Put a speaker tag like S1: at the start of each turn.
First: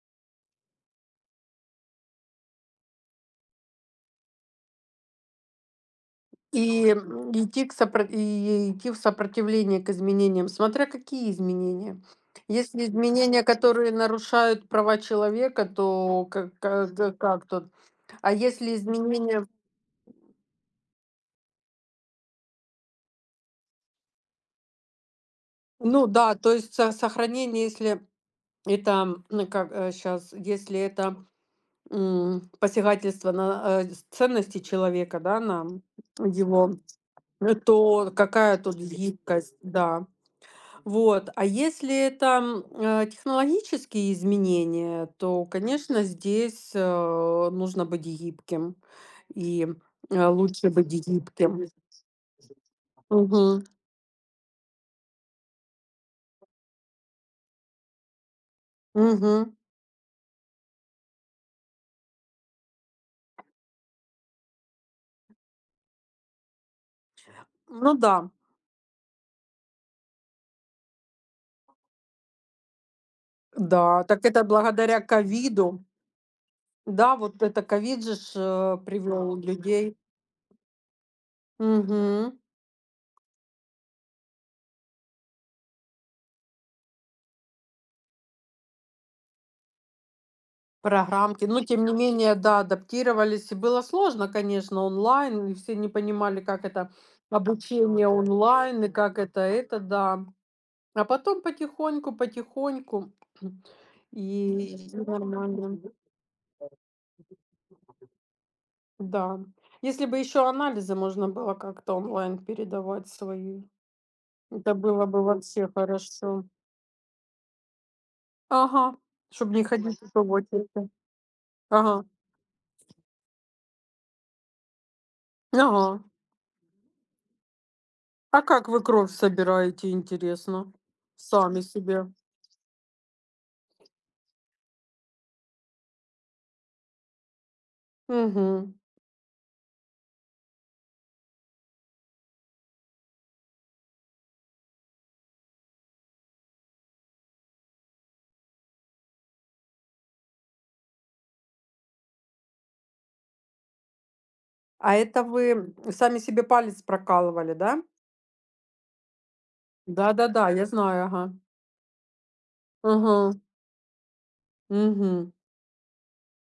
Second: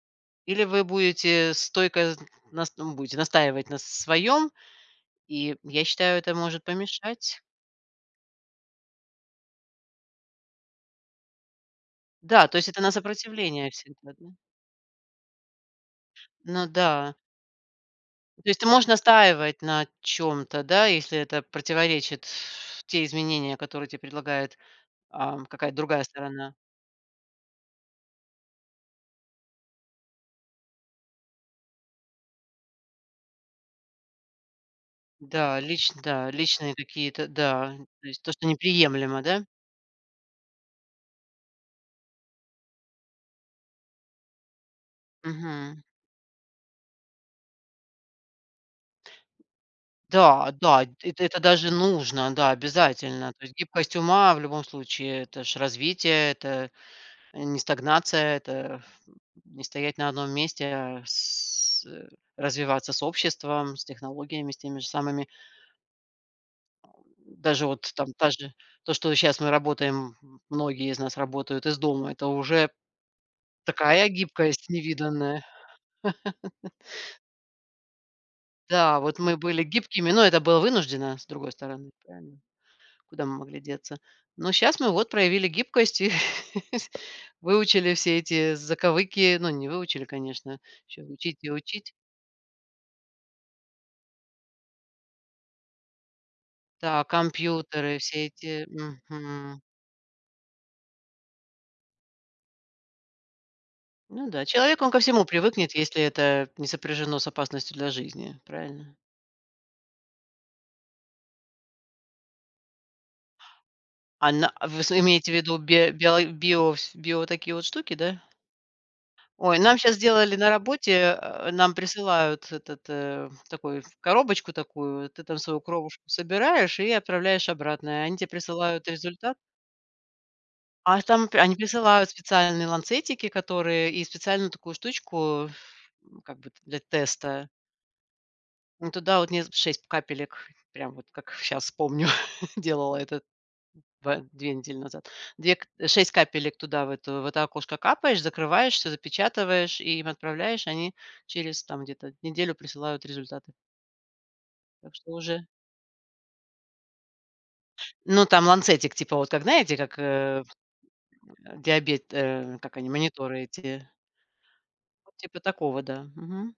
S1: Или вы будете стойко зн нас там, будете настаивать на с своём. И я считаю, это может
S2: И, м,
S1: помешать.
S2: идти к сопро и идти в сопротивление к изменениям. Смотря какие изменения.
S1: Да, то есть это
S2: Если
S1: на
S2: изменения,
S1: сопротивление
S2: которые
S1: всегда, да?
S2: нарушают права человека, то ка
S1: Ну
S2: как, з э,
S1: да.
S2: как тут? А
S1: То есть ты
S2: если
S1: можешь
S2: изменения
S1: настаивать на чём-то, да? Если это противоречит те изменения, которые те предлагает, ам, какая-то другая
S2: Ну да, то
S1: сторона.
S2: есть, со сохранение, если это, м, н э, как, э, щас, если это, м, посягательство на, э, дис ценности человека, да,
S1: Да,
S2: на
S1: лич да, личные
S2: его,
S1: какие-то,
S2: лю
S1: да.
S2: то,
S1: То
S2: р
S1: есть то, что
S2: какая тут
S1: неприемлемо, да?
S2: гибкость, да. Вот. А если это, м, э, технологические изменения, то,
S1: Мгм.
S2: конечно, здесь, э, нужно быть гибким и, м, э,
S1: Да
S2: лучше
S1: да.
S2: быть
S1: Это это
S2: гибким, э,
S1: даже нужно, да, обязательно. То есть
S2: Мгм.
S1: гибкость ума в любом случае- это ж развитие, это не стагнация, это аф
S2: Мгм.
S1: не стоять на одном месте, а с э, развиваться с обществом, с технологиями, с теми же самыми. Даже вот,
S2: Ну
S1: там, та
S2: да.
S1: же то, что щас мы работаем, м многие из нас работают из дома- это уже
S2: Да.
S1: такая
S2: Так это
S1: гибкость
S2: благодаря
S1: невиданная.
S2: ковиду. Да, вот это ковид же ж, э,
S1: Да, вот
S2: привел
S1: мы были
S2: людей.
S1: гибкими, но это было вынужденно, с другой стороны,
S2: Мгм.
S1: правильно, куда мы могли деться? Но щас мы вот проявили гибкость и сь выучили все эти заковыки. Ну, не выучили, конечно. Ещё учить
S2: Программки.
S1: и
S2: Ну, тем
S1: учить.
S2: не менее, да, адаптировались. И было сложно, конечно, онлайн. Мы все не понимали, как это-
S1: Да, компьютеры,
S2: обучение
S1: все эти,
S2: онлайн и как это
S1: мгм.
S2: это, да. А потом потихоньку потихоньку.
S1: Ну да, человек, он
S2: И и
S1: ко всему привыкнет,
S2: нормально.
S1: если это не сопряжено с опасностью для жизни. Правильно.
S2: Да. Если бы ещё анализы можно было как-то онлайн передавать свои,
S1: Ан на
S2: это
S1: вы с
S2: было бы
S1: имеете в виду
S2: вообще
S1: бе биоло
S2: хорошо.
S1: био вс био такие вот штуки, да?
S2: Ага, чтоб
S1: Ой,
S2: не
S1: нам щас
S2: ходить ещё в
S1: сделали на
S2: очереди.
S1: работе, а, нам
S2: Ага.
S1: присылают этот, э, такой коробочку такую. Ты там свою
S2: Ага.
S1: кровушку собираешь и отправляешь обратно, и они те
S2: А как вы
S1: присылают
S2: кровь
S1: результат.
S2: собираете, интересно,
S1: А там пе они
S2: сами себе?
S1: присылают специальные ланцетики, которые и специальную такую штучку, ф ну, как бы, т для теста.
S2: Мгм.
S1: Ну, туда вот не з 6 п капелек прям вот, как щас помню, делала этот ба 2 недели назад. 2 к э, 6 капелек туда в эту, в это окошко капаешь, закрываешь, всё запечатываешь и им отправляешь. Они через, там, где-то неделю присылают результаты.
S2: А
S1: Так что
S2: это вы,
S1: уже
S2: м, сами себе палец прокалывали, да?
S1: Ну, там ланцетик, типа, вот, как, знаете, как, э,
S2: Да-да-да,
S1: вс
S2: я знаю. Ага.
S1: а, диабет, э, как они,
S2: Мгм.
S1: мониторы эти. Вот
S2: Мгм.
S1: типа такого, да. Мгм.